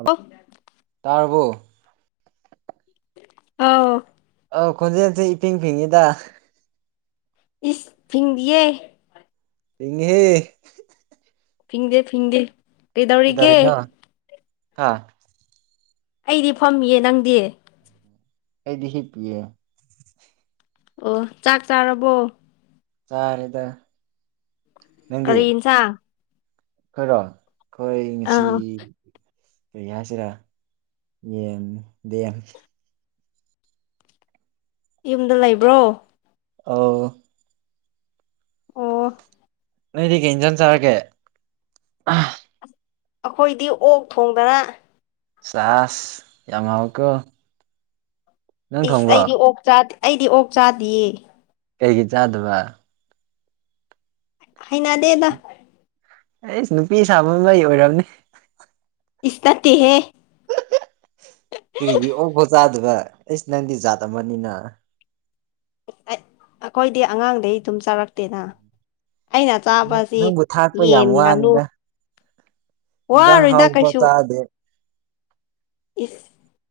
Hello ꯇꯥꯔꯕꯣ ꯑꯥꯎ ꯑꯧ ꯈꯣꯟꯖꯦꯜꯁꯦ ꯏꯄꯤꯡ ꯐꯤꯡꯉꯤꯗ ꯏꯁ ꯐꯤꯡꯗꯤꯌꯦ ꯢꯪꯉꯦꯍꯦ ꯐꯤꯡꯗꯦ ꯐꯤꯡꯗꯦ ꯀꯩꯗꯧꯔꯤꯒꯦ ꯀꯩꯗꯧꯔꯤꯅꯣ ꯍꯥ ꯑꯩꯗꯤ ꯐꯝꯃꯤꯌꯦ ꯅꯪꯗꯤ ꯑꯩꯗꯤ ꯍꯤꯞꯄꯤꯌꯦ꯫ ꯑꯣ ꯆꯥꯛ ꯆꯥꯔꯕꯣ꯫ ꯆꯥꯔꯦꯗ꯫ ꯀꯔꯤ ꯏꯟꯁꯥꯡ꯫ ꯈꯣꯏꯔꯣ ꯑꯩꯈꯣꯏ ꯉꯁꯤ꯫ ꯑꯥ ꯀꯩ ꯍꯥꯏꯁꯤꯔꯥ ꯌꯦꯟꯗꯦꯝ꯫ ꯌꯨꯝꯗ ꯂꯩꯕ꯭ꯔꯣ꯫ ꯑꯥꯎ꯫ ꯑꯣ ꯅꯣꯏꯗꯤ ꯀꯦ ꯏꯟꯖꯟ ꯆꯔꯒꯦ꯫ ꯑꯩꯈꯣꯏꯗꯤ ꯑꯣꯛ ꯊꯣꯡꯗꯅ꯫ ꯁꯥꯁ ꯌꯥꯝ ꯃꯜꯂꯦꯀꯣ꯫ ꯏꯁ ꯑꯩꯗꯤ ꯑꯣꯛ ꯆꯥꯗꯦ ꯑꯩꯗꯤ ꯑꯣꯛ ꯆꯥꯗꯤꯌꯦ꯫ ꯀꯩꯒꯤ ꯆꯥꯗꯕ꯫ ꯍꯩꯅꯗꯦꯗ꯫ ꯑꯩꯁ ꯅꯨꯄꯤ ꯁꯥꯃꯟꯕꯩ ꯑꯣꯏꯔꯝꯅꯤ꯫ ꯏꯁ ꯅꯠꯇꯦꯍꯦ꯫ ꯀꯔꯤꯒꯤ ꯑꯣ ꯕꯣꯖꯥꯗꯨꯕ ꯑꯩꯁ ꯅꯪꯗꯤ ꯖꯥꯠ ꯑꯃꯅꯤꯅ꯫ ꯑꯩꯈꯣꯏꯗꯤ ꯑꯉꯥꯡꯗꯩ ꯑꯗꯨꯝ ꯆꯥꯔꯛꯇꯦꯅ꯫ ꯑꯩꯅ ꯆꯥꯕꯁꯤ ꯅꯪꯕꯨ ꯊꯥꯛꯄ ꯌꯥꯝ ꯌꯦꯟ ꯉꯥꯅꯨ꯫ ꯋꯥꯅꯤꯗ ꯏꯟꯖꯥꯡ ꯋꯥꯔꯣꯏꯗ ꯍꯥꯎꯕ ꯀꯩꯁꯨ ꯆꯥꯗꯦ꯫ ꯏꯁ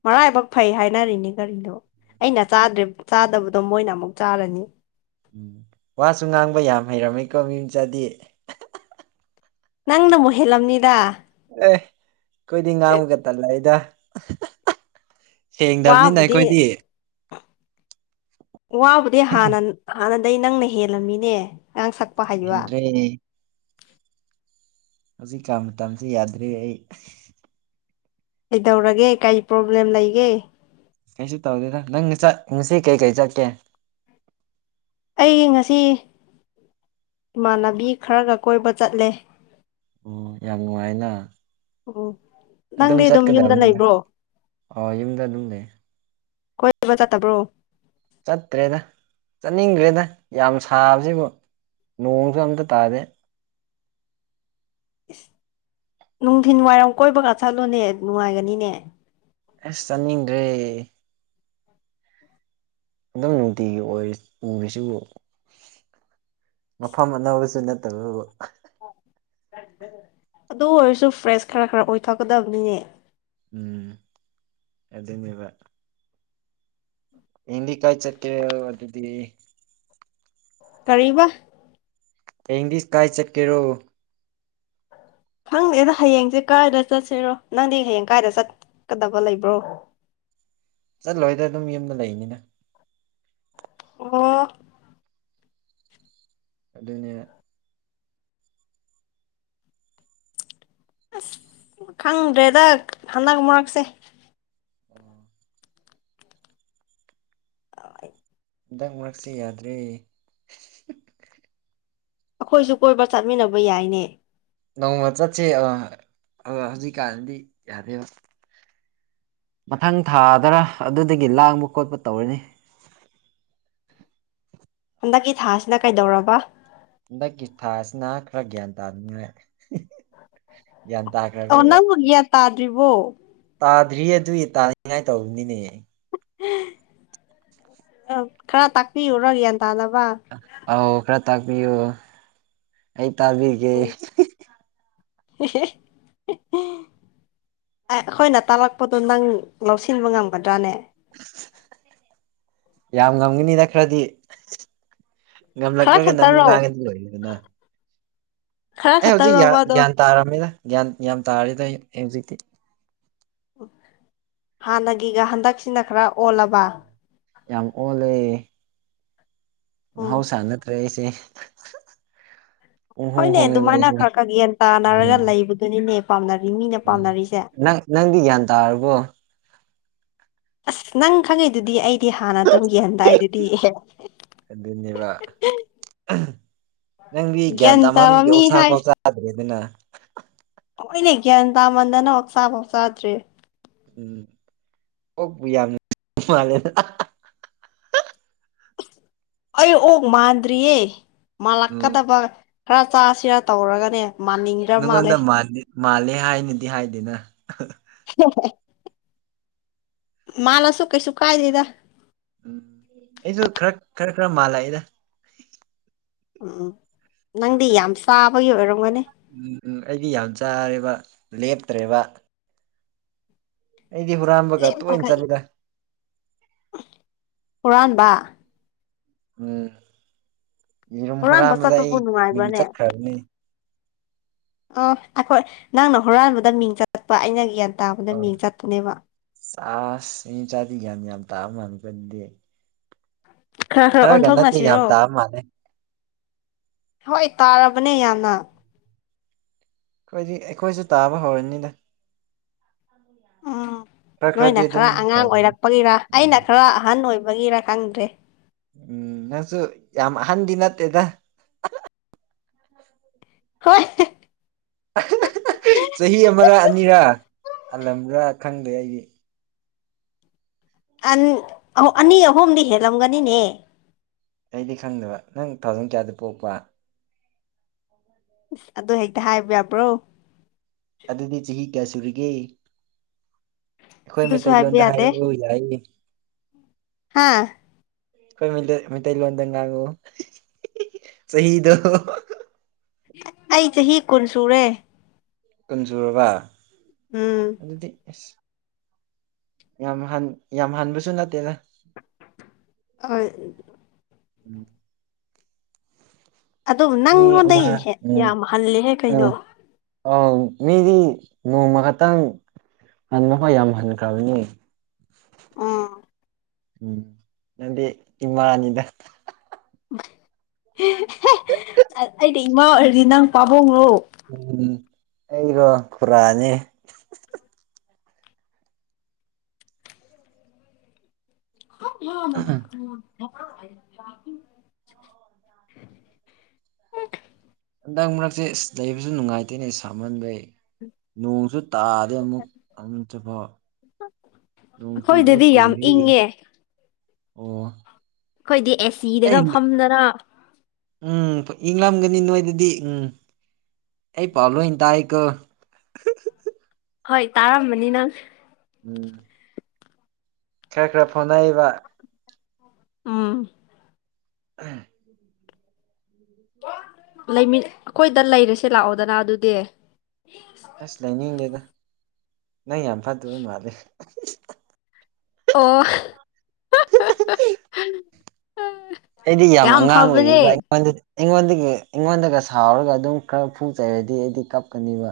ꯃꯔꯥꯏꯕꯛ ꯐꯩ ꯍꯥꯏꯅꯔꯤꯅꯦ ꯀꯔꯤꯗꯣ꯫ ꯑꯩꯅ ꯆꯥꯗꯕꯗꯣ ꯃꯣꯏꯅ ꯑꯃꯨꯛ ꯆꯥꯔꯅꯤ꯫ ꯎꯝ ꯋꯥꯁꯨ ꯉꯥꯡꯕ ꯌꯥꯝ ꯍꯩꯔꯝꯃꯦꯀꯣ ꯃꯤ ꯃꯆꯥꯗꯤ꯫ ꯅꯪꯅꯃꯣ ꯍꯦꯜꯂꯝꯅꯤꯗ꯫ ꯑꯦ ꯀꯣꯏꯗꯤ ꯉꯥꯡꯃꯒ ꯇꯜꯂꯩꯗ꯫ ꯁꯦꯡꯗꯕꯅꯤꯅ ꯋꯥꯕꯨꯗꯤ ꯑꯩꯈꯣꯏꯗꯤ꯫ ꯋꯥꯕꯨꯗꯤ ꯍꯅ ꯍꯥꯟꯅꯗꯩ ꯅꯪꯅ ꯍꯦꯜꯂꯝꯃꯤꯅꯦ ꯑꯥꯡ ꯁꯛꯄ꯫ ꯍꯩꯕ ꯑꯦ꯫ ꯍꯧꯖꯤꯛ ꯀꯥꯟ ꯇꯝꯁꯤ ꯌꯥꯗꯔ꯭ꯦ ꯑꯩ꯫ ꯀꯩꯗꯧꯔꯒꯦ ꯀꯩ ꯄ꯭ꯔꯣꯕ꯭ꯂꯦꯝ ꯂꯩꯒꯦ꯫ ꯀꯩꯁꯨ ꯇꯧꯗꯦꯗ ꯅꯪꯅ ꯆꯠ ꯉꯁꯤ ꯀꯩꯀꯩ ꯆꯠꯀꯦ ꯑꯩ ꯉꯁꯤ ꯏꯃꯥꯟꯅꯕꯤ ꯈꯔꯒ ꯀꯣꯏꯕ ꯆꯠꯂꯦ ꯑꯣ ꯌꯥꯝ ꯅꯨꯡꯉꯥꯏꯅ ꯎꯝ ꯑꯗꯨꯝ ꯅꯪꯗꯤ ꯌꯨꯝꯗ ꯆꯠꯀꯗꯕꯅꯤꯅ ꯂꯩꯕ꯭ꯔꯣ ꯑꯣ ꯌꯨꯝꯗ ꯑꯗꯨꯝ ꯂꯩ ꯀꯣꯏꯕ ꯆꯠꯇꯕ꯭ꯔꯣ ꯆꯠꯇ꯭ꯔꯦꯗ ꯆꯠꯅꯤꯡꯗ꯭ꯔꯦꯗ ꯌꯥꯝ ꯁꯥꯕꯁꯤꯕꯨ ꯅꯣꯡꯁꯨ ꯑꯝꯇ ꯇꯥꯗꯦ ꯏꯁꯁ ꯅꯨꯡꯊꯤꯤꯟ ꯋꯥꯏꯔꯝ ꯀꯣꯏꯕꯒ ꯆꯠꯂꯣꯅꯦ ꯅꯨꯡꯉꯥꯏꯒꯅꯤꯅꯦ ꯑꯁ ꯆꯥꯅꯤꯡꯗ꯭ꯔꯦ ꯝ ꯅꯨꯡꯇꯤꯒꯤ ꯑꯣꯏ ꯎꯔꯤꯁꯤ ꯃꯐꯝ ꯑꯅꯧꯕꯁꯨ ꯅꯠꯇꯕ ꯑꯗꯨ ꯑꯣꯏꯔꯁꯨ ꯐ꯭ꯔꯦꯁ ꯈꯔ ꯈꯔ ꯑꯣꯏꯊꯣꯛꯀꯗꯕꯅꯤꯅꯦ꯫ ꯎꯝ ꯑꯗꯨꯅꯦꯕ ꯍꯌꯦꯡꯗꯤ ꯀꯥꯏ ꯆꯠꯀꯦꯔ ꯑꯗꯨꯗꯤ ꯀꯔꯤꯕ ꯍꯌꯦꯡꯗꯤ ꯁꯀꯥꯏ ꯆꯠꯀꯦꯔꯣ ꯈꯪꯗꯦꯗ ꯍꯌꯦꯡꯁꯦ ꯀꯥꯏꯗ ꯆꯠꯁꯤꯔꯣ ꯅꯪꯗꯤ ꯍꯌꯦꯡ ꯀꯥꯏꯗ ꯆꯠꯀꯗꯕ ꯂꯩꯕ꯭ꯔꯣ ꯆꯠꯂꯣꯏꯗ ꯑꯗꯨꯝ ꯌꯨꯝꯗ ꯂꯩꯅꯤꯅ ꯑꯣ ꯑꯗꯨꯅꯦ ꯑꯁ ꯈꯪꯗ꯭ꯔꯦꯗ ꯍꯟꯗꯛ ꯃꯔꯛꯁꯦ ꯎꯝ ꯑ ꯍꯟꯗꯛ ꯃꯔꯛꯁꯤ ꯌꯥꯗ꯭ꯔꯤ ꯑꯩꯈꯣꯏꯁꯨ ꯀꯣꯏꯕ ꯆꯠꯃꯤꯟꯅꯕ ꯌꯥꯏꯅꯦ ꯅꯣꯡꯃ ꯆꯠꯁꯦ ꯍꯧꯖꯤꯛꯀꯥꯟꯗꯤ ꯌꯥꯗꯦꯕ ꯃꯊꯪ ꯊꯥꯗꯔ ꯑꯗꯨꯗꯒꯤ ꯂꯥꯡꯕ ꯈꯣꯠꯄ ꯇꯧꯔꯅꯤ ꯍꯟꯗꯛꯀꯤ ꯊꯥꯁꯤꯅ ꯀꯩꯗꯧꯔꯕ ꯍꯟꯗꯛꯀꯤ ꯊꯥꯁꯤꯅ ꯈꯔ ꯒ꯭ꯌꯥꯟ ꯇꯥꯅꯤꯡꯉꯥꯏ ꯒ꯭ꯌꯥꯟ ꯑꯣ ꯇꯥꯈ꯭ꯔꯕꯤꯕ ꯅꯪꯕꯨꯒꯌꯥ ꯇꯥꯗ꯭ꯔꯤꯕꯔꯤꯕꯣ ꯇꯥꯗ꯭ꯔꯤꯌꯦ ꯑꯗꯨꯏ ꯇꯥꯅꯤꯡꯉꯥꯏ ꯇꯧꯔꯕꯅꯤꯅꯦ ꯑ ꯈꯔ ꯇꯥꯛꯄꯤꯌꯨꯔꯣ ꯒ꯭ꯌꯥꯟ ꯇꯥꯅꯕ ꯑꯥꯎ ꯈꯔ ꯇꯥꯛꯄꯤꯌꯨ ꯑꯩ ꯇꯥꯕꯤꯒꯦ ꯍ [unintelligible] ꯑꯩꯈꯣꯏꯅ ꯇꯥꯛꯂꯛꯄꯗꯣ ꯅꯪ ꯂꯧꯁꯤꯟꯕ ꯉꯝꯒꯗ꯭ꯔꯥꯅꯦ ꯌꯥꯝ ꯉꯝꯒꯅꯤꯅ ꯈꯔꯗꯤ ꯈꯔ ꯉꯝꯂꯛꯇ꯭ꯔꯒꯅ ꯑꯃꯨꯛ ꯈꯛꯇꯔꯣ ꯉꯥꯡꯉꯗꯤ ꯂꯣꯏꯌꯦꯗꯅ ꯈꯔ ꯑꯦ ꯍꯧꯖꯤꯛ ꯈꯛꯇꯔꯣꯕ ꯑꯗꯣ ꯒ꯭ꯌꯥꯟ ꯇꯥꯔꯝꯃꯤꯅ ꯒ꯭ꯌꯥꯟ ꯭ꯌꯥ ꯇꯥꯔꯤꯗ ꯑꯩ ꯍꯧꯖꯤꯛꯇꯤ ꯍꯥꯟꯅꯒꯤꯒ ꯍꯟꯗꯛꯁꯤꯅ ꯈꯔ ꯑꯣꯜꯂꯕ ꯌꯥꯝ ꯑꯣꯜꯂꯦ ꯎꯝ ꯍꯧꯁ ꯅꯠꯇ꯭ꯔꯦ ꯑꯩꯁꯦ ꯄꯨꯡ ꯍꯣꯡ ꯍꯣꯏꯅꯦ ꯍꯣꯡꯉꯦꯕ ꯑꯗꯨꯃꯥꯏꯅ ꯑꯩꯁꯦ ꯈꯔ ꯈꯔ ꯒ꯭ꯌꯥꯟ ꯇꯥꯅꯔꯒ ꯎꯝ ꯂꯩꯕꯗꯨꯅꯤꯅꯦ ꯄꯥꯝꯅꯔꯤ ꯃꯤꯅꯦ ꯎꯝ ꯄꯥꯝꯅꯔꯤꯁꯦ ꯅꯪ ꯅꯪꯗꯤ ꯭ꯌꯥꯟ ꯇꯥꯔꯔꯕꯣ ꯑꯁ ꯅꯪ ꯈꯪꯉꯩꯗꯨꯗꯤ ꯑꯩ ꯗꯤ ꯍꯥꯟꯅ ꯇꯧꯒꯦꯍꯟꯗꯥꯏꯗꯨꯗꯤ ꯑꯗꯨꯅꯦꯕ ꯌꯦꯇ ꯃꯃꯤ ꯍꯥꯏ ꯑꯗꯨ꯭ꯔꯦ ꯑꯗꯨꯅ ꯑꯩꯈꯣꯏꯅꯦ ꯒ꯭ꯌꯥꯟ ꯇꯥꯃꯟꯗꯅ ꯍꯆꯥꯥꯐꯥꯎ ꯆꯥꯗ꯭ꯔꯦ ꯎꯝ ꯑꯣꯣꯛꯄ ꯌꯥꯝꯅ ꯃꯥꯜꯂꯦꯗ ꯑꯩ ꯑꯣꯛ ꯃꯥꯟꯗ꯭ꯔꯤꯌꯦ ꯎꯝ ꯃꯥꯜꯂꯛꯀꯗꯕ ꯈꯔ ꯆꯥꯁꯤꯔ ꯇꯧꯔꯒꯅꯦ ꯃꯥꯅꯤꯡꯉ ꯅꯉꯣꯟꯗ ꯃꯥꯜꯂꯦ ꯍꯥꯏꯅꯗꯤ ꯍꯥꯏꯗꯦꯅ ꯍ ꯍꯣꯏ ꯃꯥꯜꯂꯁꯨ ꯀꯩꯁꯨ ꯀꯥꯏꯗꯦꯗ ꯎꯝ ꯑꯩꯁꯨ ꯈꯔ ꯈꯔ ꯈꯔ ꯃꯥꯜꯂ ꯑꯩꯗ ꯎꯝ ꯎꯝ ꯅꯪꯗꯤ ꯌꯥꯝ ꯆꯥꯕꯒꯤ ꯑꯣꯏꯔꯝꯒꯅꯤ ꯎꯝ ꯎꯝ ꯑꯩꯗꯤ ꯌꯥꯝ ꯆꯥꯔꯦꯕ ꯂꯦꯞꯇ꯭ꯔꯦꯕ ꯑꯩꯗꯤ ꯍꯨꯔꯥꯥꯟꯕꯝꯕꯒ ꯇ ꯑꯣꯏꯅꯅ ꯆꯠꯗ ꯄꯨꯨꯔꯟꯕ ꯎꯝ ꯌꯦꯔꯨꯝ ꯍꯨꯔꯥꯟꯕ ꯍꯨꯔꯥꯟꯕꯗ ꯆꯠꯄꯕꯨ ꯑꯩ ꯃꯤꯡ ꯅꯨꯡꯉꯥꯏꯕ꯭ꯔꯅꯦ ꯆꯠꯈ꯭ꯔꯕꯅꯦ ꯑ ꯑꯩꯈꯣꯏ ꯅꯪꯅ ꯍꯨꯔꯥꯟꯕꯗ ꯃꯤꯡ ꯆꯠꯄ ꯑꯩꯅ ꯒ꯭ꯌꯥꯟ ꯇꯥꯕꯗ ꯃꯤꯡ ꯆꯠꯄꯅꯦꯕ ꯆ ꯏ ꯆꯥꯂꯤꯒꯅꯤ ꯌꯥꯝ ꯊꯥꯃꯅꯤ ꯀ ꯈꯔ ꯈꯔ ꯅꯠꯇꯦ ꯌꯥꯝ ꯑꯣꯟꯊꯣꯛꯅꯁꯤꯔꯣ ꯇꯥꯕ ꯃꯥꯜꯂꯦ ꯍꯣꯏ ꯇꯥꯔꯕꯅꯦ ꯌꯥꯝꯅ ꯑꯩꯈꯣꯏꯗꯤ ꯑꯩꯈꯣꯏꯁꯨ ꯇꯥꯕ ꯍꯧꯔꯅꯤꯅ ꯎꯝ ꯈꯔ ꯈꯔꯗꯤ ꯅꯣꯏꯅ ꯑꯗꯨꯝ ꯈꯔ ꯑꯉꯥꯡ ꯍꯧꯔꯅꯤ ꯑꯣꯏꯔꯛꯄꯒꯤꯔ ꯎꯝ ꯑꯩꯅ ꯈꯔ ꯑꯍꯟ ꯑꯣꯏꯕꯒꯤꯔ ꯈꯪꯗ꯭ꯔꯦ ꯎꯝ ꯅꯪꯁꯨ ꯌꯥꯝ ꯑꯍꯟꯗꯤ ꯅꯠꯇꯦꯗ ꯍꯣꯏ ꯆꯍꯤ ꯑꯃꯔ ꯑꯅꯤꯔꯥ ꯍꯜꯂꯝꯕ꯭ꯔꯥ ꯈꯪꯗꯦ ꯑꯩꯗꯤ ꯑꯅꯤ ꯑꯍꯨꯝꯗꯤ ꯍꯦꯜꯂꯝꯒꯅꯤꯅꯦ ꯑꯩꯗꯤ ꯈꯪꯗꯕ ꯅꯪ ꯊꯥꯎꯖꯟ ꯀꯌꯥꯗ ꯄꯣꯛꯄ ꯑꯁ ꯑꯗꯨ ꯍꯦꯛꯇ ꯍꯥꯏꯕ ꯌꯥꯕ꯭ꯔꯣ ꯑꯗꯨꯗꯤ ꯆꯍꯤ ꯀꯌꯥ ꯁꯨꯔꯤꯒꯦ ꯑꯩꯈꯣꯏ ꯑꯗꯨꯁꯨ ꯍꯥꯏꯕ ꯃꯩꯇꯩꯂꯣꯟꯗ ꯌꯥꯗꯦ ꯍꯥꯏꯔꯛꯎ ꯌꯥꯏ ꯍꯥꯥ ꯑꯩꯈꯣꯏ ꯃꯩꯇꯩꯂꯣꯟꯗ ꯉꯥꯡꯉꯨ ꯆꯍꯤꯗꯣ ꯑꯩ ꯆꯍꯤ ꯀꯨꯟ ꯁꯨꯔꯦ ꯀꯟꯖꯨꯔꯕ ꯎꯝ ꯑꯗꯨꯗꯤ ꯑꯦꯁ ꯌꯥꯝ ꯍꯟ ꯌꯥꯝ ꯍꯟꯕꯁꯨ ꯅꯠꯇꯦꯅ ꯑ ꯑꯗꯨ ꯑꯗꯨꯕꯨ ꯃꯤ ꯑꯃ ꯅꯪꯉꯣꯟꯗꯒꯤ ꯍꯦꯛ ꯌꯥꯝ ꯍꯂꯦꯍꯦ ꯀꯩꯅꯣ ꯑ ꯃꯤꯗꯤ ꯅꯣꯡꯃ ꯈꯛꯇꯪ ꯍꯟꯕꯈꯣꯏ ꯌꯥꯝ ꯍꯟꯈ꯭ꯔꯕꯅꯤ ꯑꯥ ꯎꯝ ꯅꯗꯤ ꯏꯃꯅꯤꯗ ꯑꯩꯗꯤ ꯏꯃꯥ ꯑꯣꯏꯔꯗꯤ ꯅꯪ ꯄꯥꯕꯨꯡꯅꯣ ꯎꯝ ꯑꯩꯒꯣ ꯈꯨꯔꯅꯤ ꯍ ꯃ ꯍꯟꯗꯛ ꯃꯔꯛꯁꯦ ꯑꯁ ꯂꯩꯕꯁꯨ ꯅꯨꯡꯉꯥꯏꯇꯦꯅꯦ ꯁꯥꯝꯍꯟꯕꯩ ꯅꯣꯡꯁꯨ ꯇꯥꯔꯗꯤ ꯑꯃꯨꯛ ꯑꯃꯨ ꯆꯠꯄꯣ ꯑ ꯑꯩꯈꯣꯏꯗꯗꯤ ꯌꯥꯝ ꯀꯨꯏꯔꯦ ꯏꯪꯉꯦ ꯑꯣ ꯑꯩꯈꯣꯏꯗꯤ ꯑꯩ ꯑꯦꯁꯤꯗꯒ ꯐꯝꯗꯅ ꯎꯝ ꯏꯡꯂꯂꯝꯒꯅꯤ ꯅꯣꯏꯗꯗꯤ ꯎꯝ ꯑꯩ ꯄꯥꯎ ꯂꯣꯏ ꯇꯥꯛꯦꯀꯣ ꯍꯣꯏ ꯇꯥꯔꯝꯕꯅꯤ ꯅꯪ ꯎꯝ ꯈꯔ ꯈꯔ ꯐꯣꯟꯅꯕ ꯑꯥ ꯎꯝ ꯂꯩ ꯑꯩꯈꯣꯏꯗ ꯂꯩꯔꯁꯦ ꯂꯥꯛꯑꯣꯗꯅ ꯑꯗꯨꯗꯤ ꯑꯁ ꯂꯩꯅꯤꯡꯉꯦꯗ ꯅꯪ ꯌꯥꯝ ꯐꯗꯕ ꯃꯥꯂꯦ ꯑꯣ ꯑꯩꯗꯤ ꯌꯥꯝ ꯑꯉꯥꯡ ꯑꯣꯏꯔꯤꯕ꯭ꯔ ꯑꯩꯉꯣꯟꯗꯗꯤ ꯑꯩꯉꯣꯟꯗꯒꯤ ꯑꯩꯉꯣꯟꯗꯒ ꯁꯥꯎꯔꯒ ꯑꯗꯨꯝ ꯈꯔ ꯐꯨ ꯆꯩꯔꯗꯤ ꯑꯩꯗꯤ ꯀꯞꯀꯅꯤꯕ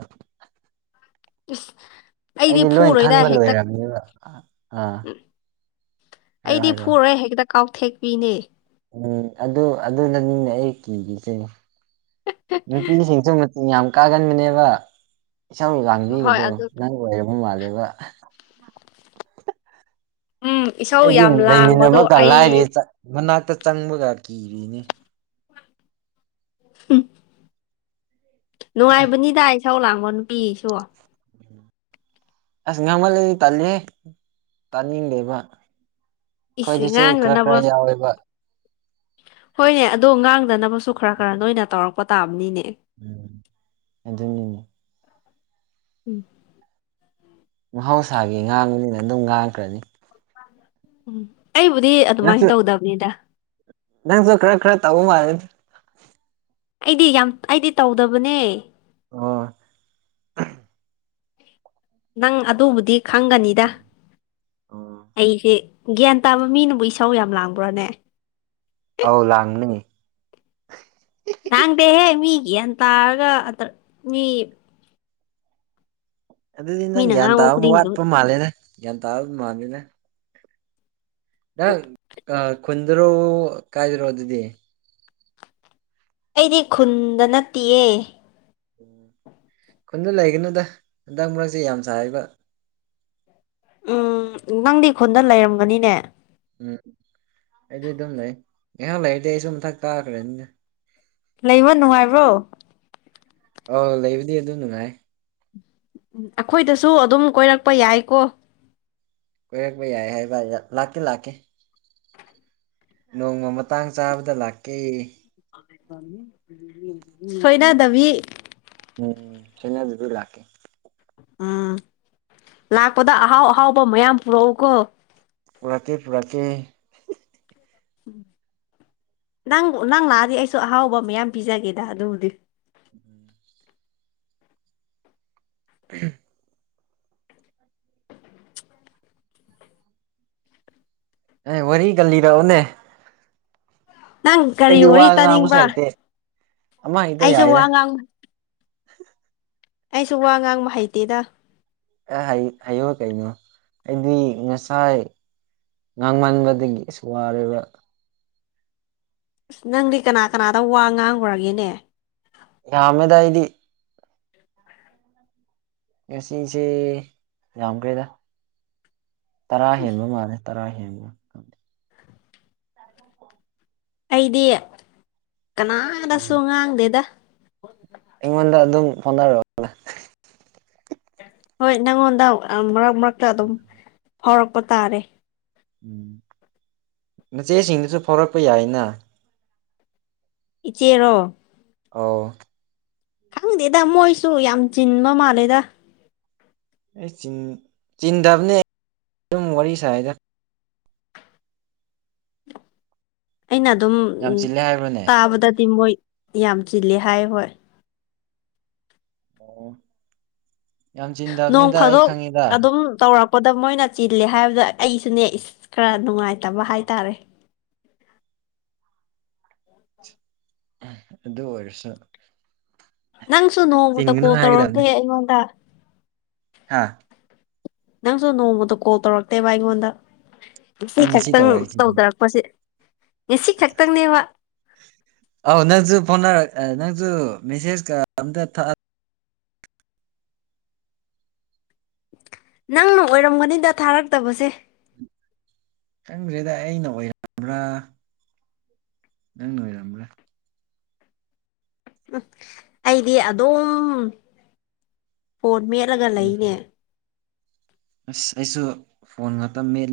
ꯏꯁ ꯑꯩꯗꯤ ꯂꯣꯏ ꯐꯨꯔꯣꯏꯗ ꯈꯟꯕ ꯍꯦꯛꯇ ꯂꯣꯏꯔꯕꯝꯅꯦꯕ ꯑꯥ ꯎꯝ ꯍꯥꯏꯔꯣ ꯑꯩꯗꯤ ꯍꯥꯏꯔꯣ ꯐꯨꯔꯦ ꯍꯦꯛꯇ ꯀꯥꯎꯊꯦꯛꯄꯤꯅꯦ ꯎꯝ ꯑꯗꯨ ꯑꯗꯨꯅꯅꯤꯅꯦ ꯑꯩ ꯀꯤꯈꯤꯁꯦ ꯅꯨꯄꯤꯁꯤꯡꯁꯨ ꯃꯁꯤꯡꯆ ꯌꯥꯝ ꯀꯥꯒꯟꯕꯅꯦꯕ ꯏꯁꯝ ꯍꯣꯏ ꯂꯥꯡꯕꯤꯒꯗꯣ ꯑꯗꯨ ꯅꯪ ꯑꯣꯏꯔꯕ ꯃꯥꯜꯂꯦꯕ ꯎꯝ ꯏꯁꯧ ꯑꯩꯗꯤ ꯌꯥꯝ ꯂꯥꯡꯕꯗꯣ ꯂꯩꯃꯤꯟꯅꯕꯒ ꯑꯩ ꯂꯥꯏꯔꯦ ꯃꯅꯥꯛꯇ ꯆꯪꯕꯒ ꯀꯤꯔꯤꯅꯤ ꯎꯝ ꯅꯨꯡꯉꯥꯏꯕꯅꯤꯗꯥꯏ ꯏꯆꯥꯎ ꯂꯥꯡꯕ ꯅꯨꯄꯤꯁꯨ ꯑꯁ ꯉꯥꯡꯍꯜꯂꯗꯤ ꯇꯜꯜꯂꯤꯦ ꯇꯥꯅꯤꯡꯗꯦꯕ ꯏꯁ ꯑꯩꯈꯣꯏꯗꯁꯨ ꯈꯔ ꯉꯥꯡꯗꯅꯕ ꯈꯔ ꯌꯥꯎꯋꯦꯕ ꯍꯣꯏꯅꯦ ꯑꯗꯣ ꯉꯥꯡꯗꯅꯕꯁꯨ ꯈꯔ ꯈꯔ ꯅꯣꯏꯅ ꯇꯧꯔꯛꯄ ꯇꯥꯕꯅꯤꯅꯦ ꯎꯝ ꯑꯗꯨ ꯎꯝ ꯃꯍꯧꯁꯥꯒꯤ ꯉꯥꯡꯕꯅꯤꯅ ꯑꯗꯨꯝ ꯉꯥꯡꯈ꯭ꯔꯅꯤ ꯎꯝ ꯑꯩꯕꯨꯗꯤ ꯑꯗꯨꯃꯥꯏꯅ ꯇꯧꯗꯕꯅꯤꯗ ꯅꯪꯁꯨꯣ ꯈꯔ ꯈꯔ ꯇꯥꯧ ꯃꯥꯔ ꯑꯩꯗꯤ ꯌꯥꯝ ꯑꯩꯗꯤ ꯇꯧꯗꯕꯅꯦ ꯑꯣ ꯅꯪ ꯑꯗꯨꯕꯨꯗꯤ ꯈꯪꯒꯅꯤꯗ ꯑꯣ ꯑꯩꯁꯦ ꯒ꯭ꯌꯥꯟ ꯇꯥꯕ ꯃꯤꯅꯕꯨ ꯏꯁꯧ ꯌꯥꯝ ꯂꯥꯡꯕ꯭ꯔꯣꯅꯦ ꯑꯧ ꯂꯥꯡꯅꯤꯡꯉ ꯂꯥꯡꯗꯦꯍꯦ ꯃꯤ ꯒ꯭ꯌꯥꯟ ꯇꯥꯔꯒ ꯑ ꯃꯤ ꯑꯗꯨꯗꯤ ꯅꯪ ꯃꯤꯅ ꯒ꯭ꯌꯥꯟ ꯉꯥꯡꯕ ꯇꯥꯕ ꯈꯨꯗꯤꯡꯗꯨ ꯋꯥꯠꯄ ꯃꯥꯜꯂꯦꯅꯦ ꯒ꯭ꯌꯥꯟ ꯇꯥꯕ ꯃꯥꯜꯂꯦꯅꯦ ꯅꯪ ꯈꯨꯟꯗꯔꯣ ꯀꯥꯏꯗꯔꯣ ꯑꯗꯨꯗꯤ ꯑꯩꯗꯤ ꯈꯨꯟꯗ ꯅꯠꯇꯦꯌꯦ ꯎꯝ ꯈꯨꯟꯗ ꯂꯩꯒꯅꯨꯗ ꯍꯟꯗꯛ ꯃꯔꯛꯁꯦ ꯌꯥꯝ ꯁꯥꯕ ꯎꯝ ꯅꯪꯗꯤ ꯈꯨꯣꯟꯗ ꯂꯩꯔꯝꯒꯅꯤꯅꯦ ꯎꯝ ꯑꯩꯗꯤ ꯑꯗꯨꯝ ꯂꯩ ꯉꯍꯥꯛ ꯂꯩꯔꯗꯤ ꯑꯩꯁꯨ ꯃꯝꯊꯛ ꯇꯥꯈ꯭ꯔꯦꯅꯤ ꯂꯩꯕ ꯅꯨꯡꯉꯥꯏꯕ꯭ꯔꯣ ꯑ ꯂꯩꯕꯗꯤ ꯑꯗꯨ ꯅꯨꯡꯉꯥꯏ ꯑꯩꯈꯣꯏꯗꯁꯨ ꯑꯗꯨꯝ ꯀꯣꯏꯔꯛꯄ ꯌꯥꯏꯀꯣ ꯀꯣꯏꯔꯛꯄ ꯌꯥꯏ ꯍꯥꯏꯕ ꯂꯥꯛꯇꯦ ꯂꯥꯛꯀꯦ ꯅꯣꯡꯃ ꯃꯇꯥꯡ ꯆꯥꯕꯗ ꯂꯥꯛꯀꯦ ꯁꯣꯏꯅꯥꯗꯕꯤ ꯎꯝ ꯁꯅ ꯑꯗꯨꯗꯨ ꯂꯥꯛꯀꯦ ꯎꯝ ꯂꯥꯛꯄꯗ ꯑꯍꯥꯎ ꯑꯍꯥꯎꯕ ꯃꯌꯥꯝ ꯄꯨꯔꯛꯎꯀꯣ ꯄꯨꯔꯥꯇ ꯄꯨꯔꯥꯇ ꯎꯝ ꯅꯪ ꯅꯪ ꯂꯥꯛꯑꯗꯤ ꯑꯩꯁꯨ ꯑꯍꯥꯎꯕ ꯃꯌꯥꯝ ꯄꯤꯖꯒꯦꯗ ꯑꯗꯨꯕꯨꯗꯤ ꯎꯝ ꯎ ꯑꯦ ꯋꯥꯔꯤ ꯜꯂꯤꯔꯛꯑꯣꯅꯦ ꯅꯪ ꯒꯥꯔꯤ ꯋꯥ ꯋꯥꯔꯤ ꯉꯥꯡꯕꯁꯨ ꯇꯥꯅꯤꯡꯕ꯭ꯔ ꯍꯩꯇꯦ ꯑꯃ ꯍꯦꯛꯇ ꯑꯩꯁꯨ ꯋꯥ ꯌꯥꯏꯗ ꯉꯥꯡꯅ ꯑꯩꯁꯨ ꯋꯥ ꯉꯥꯡꯕ ꯍꯩꯇꯦꯗ ꯑꯦ ꯍꯥꯏꯌꯨ ꯀꯩꯅꯣ ꯑꯩꯗꯤ ꯉꯁꯥꯏ ꯉꯥꯡꯃꯟꯕꯗꯒꯤꯁꯨ ꯋꯥꯔꯤꯕ ꯅꯪꯗꯤ ꯀꯅꯥ ꯀꯅꯥꯗ ꯋꯥ ꯉꯥꯡꯈꯨꯔꯒꯦꯅꯦ ꯌꯥꯃꯦꯗꯥꯏꯗꯤ ꯉꯁꯤꯁꯦ ꯌꯥꯝꯈ꯭ꯔꯦꯗ ꯇꯔꯥ ꯍꯦꯟꯕ ꯃꯥꯜꯂꯦ ꯇꯔꯥꯍꯤꯃ [unintelligible] ꯑꯩꯗꯤ ꯀꯅꯥꯗꯁꯨ ꯎꯝ ꯉꯥꯡꯗꯦꯗ ꯑꯩꯉꯣꯟꯗ ꯑꯗꯨꯝ ꯐꯣꯟꯅꯔ ꯍꯣꯏ ꯅꯪꯉꯣꯟꯗ ꯃꯔꯛ ꯃꯔꯛꯇ ꯑꯗꯨꯝ ꯐꯥꯎꯔꯛꯄ ꯇꯥꯔꯦ ꯎꯝ ꯃꯆꯦꯁꯤꯡꯗꯨꯁꯨ ꯐꯥꯎꯔꯛꯄ ꯌꯥꯏꯅ ꯏꯆꯦꯔꯣ ꯑꯥꯎ ꯈꯪꯗꯦꯗ ꯃꯣꯏꯁꯨ ꯌꯥꯝ ꯆꯤꯟꯕ ꯃꯥꯜꯂꯦꯗ ꯑꯩ ꯆ ꯆꯤꯟꯗꯕꯅꯦ ꯑꯗꯨꯝ ꯋꯥꯔꯤ ꯁꯥꯏꯗ ꯑꯩꯅ ꯑꯗꯨꯝꯝ ꯌꯥꯝ ꯆꯤꯜꯂꯦ ꯍꯥꯏꯕ꯭ꯔꯅꯦ ꯇꯥꯕꯗꯗꯤ ꯃꯣꯏ ꯌꯥꯝ ꯆꯤꯜꯂꯤꯦ ꯍꯥꯏ ꯍꯣꯏ ꯑꯣ ꯌꯥꯝ ꯆꯤꯟꯗꯕꯅꯤꯗ ꯑꯩ ꯈꯪꯉꯤꯗ ꯄꯣꯗꯝ ꯃꯣꯏꯅ ꯆꯤꯜꯂꯦ ꯍꯥꯏꯕꯗ ꯑꯩꯁꯨꯅꯦ ꯏꯁ ꯈꯔ ꯅꯨꯡꯉꯥꯏꯇꯕ ꯍꯥꯏꯇꯥꯔꯦ ꯑꯗꯨ ꯑꯣꯏꯔꯁꯨ ꯅꯪꯁꯨ ꯅꯣꯡꯃꯇ ꯆꯤꯟꯒꯅꯨ ꯀꯣꯜ ꯇꯧꯔꯛꯇꯦ ꯍꯥꯏꯒꯗꯕꯅꯤ ꯑꯩꯉꯣꯟꯗ ꯍꯥꯥ ꯅꯪꯁꯨ ꯅꯣꯡꯃꯗ ꯀꯣꯜ ꯇꯧꯔꯛꯇꯦꯕ ꯑꯩꯉꯣꯟꯗ ꯁꯤ ꯑꯩ ꯉꯁꯤ ꯈꯛꯇꯪ ꯇꯧꯔꯛꯏꯁꯤꯗꯤ ꯇꯧꯊꯔꯛꯄꯁꯦ ꯉꯁꯤ ꯈꯛꯇꯪꯅꯦꯕ ꯑꯧ ꯅꯪꯁꯨ ꯐꯣꯟꯅꯔꯛ ꯅꯪꯁꯨ ꯃꯦꯁꯦꯖ ꯀ ꯑꯝꯇ ꯅꯪꯅ ꯑꯣꯏꯔꯝꯒꯅꯤꯗ ꯊꯥꯔꯛꯇꯕꯁꯦ ꯈꯪꯗ꯭ꯔꯦꯗ ꯑꯩꯅ ꯑꯣꯏꯔꯕ꯭ꯔꯥ ꯅꯪꯅꯨꯡꯣꯏ ꯎꯝ ꯑꯩꯗꯤ ꯑꯗꯨꯝ ꯐꯣꯟ ꯃꯦꯠꯂꯒ ꯎꯝ ꯂꯩꯅꯦ ꯑꯁ ꯑꯩꯁꯨ ꯐꯣꯟ ꯉꯥꯛꯇ ꯃꯦꯠꯂ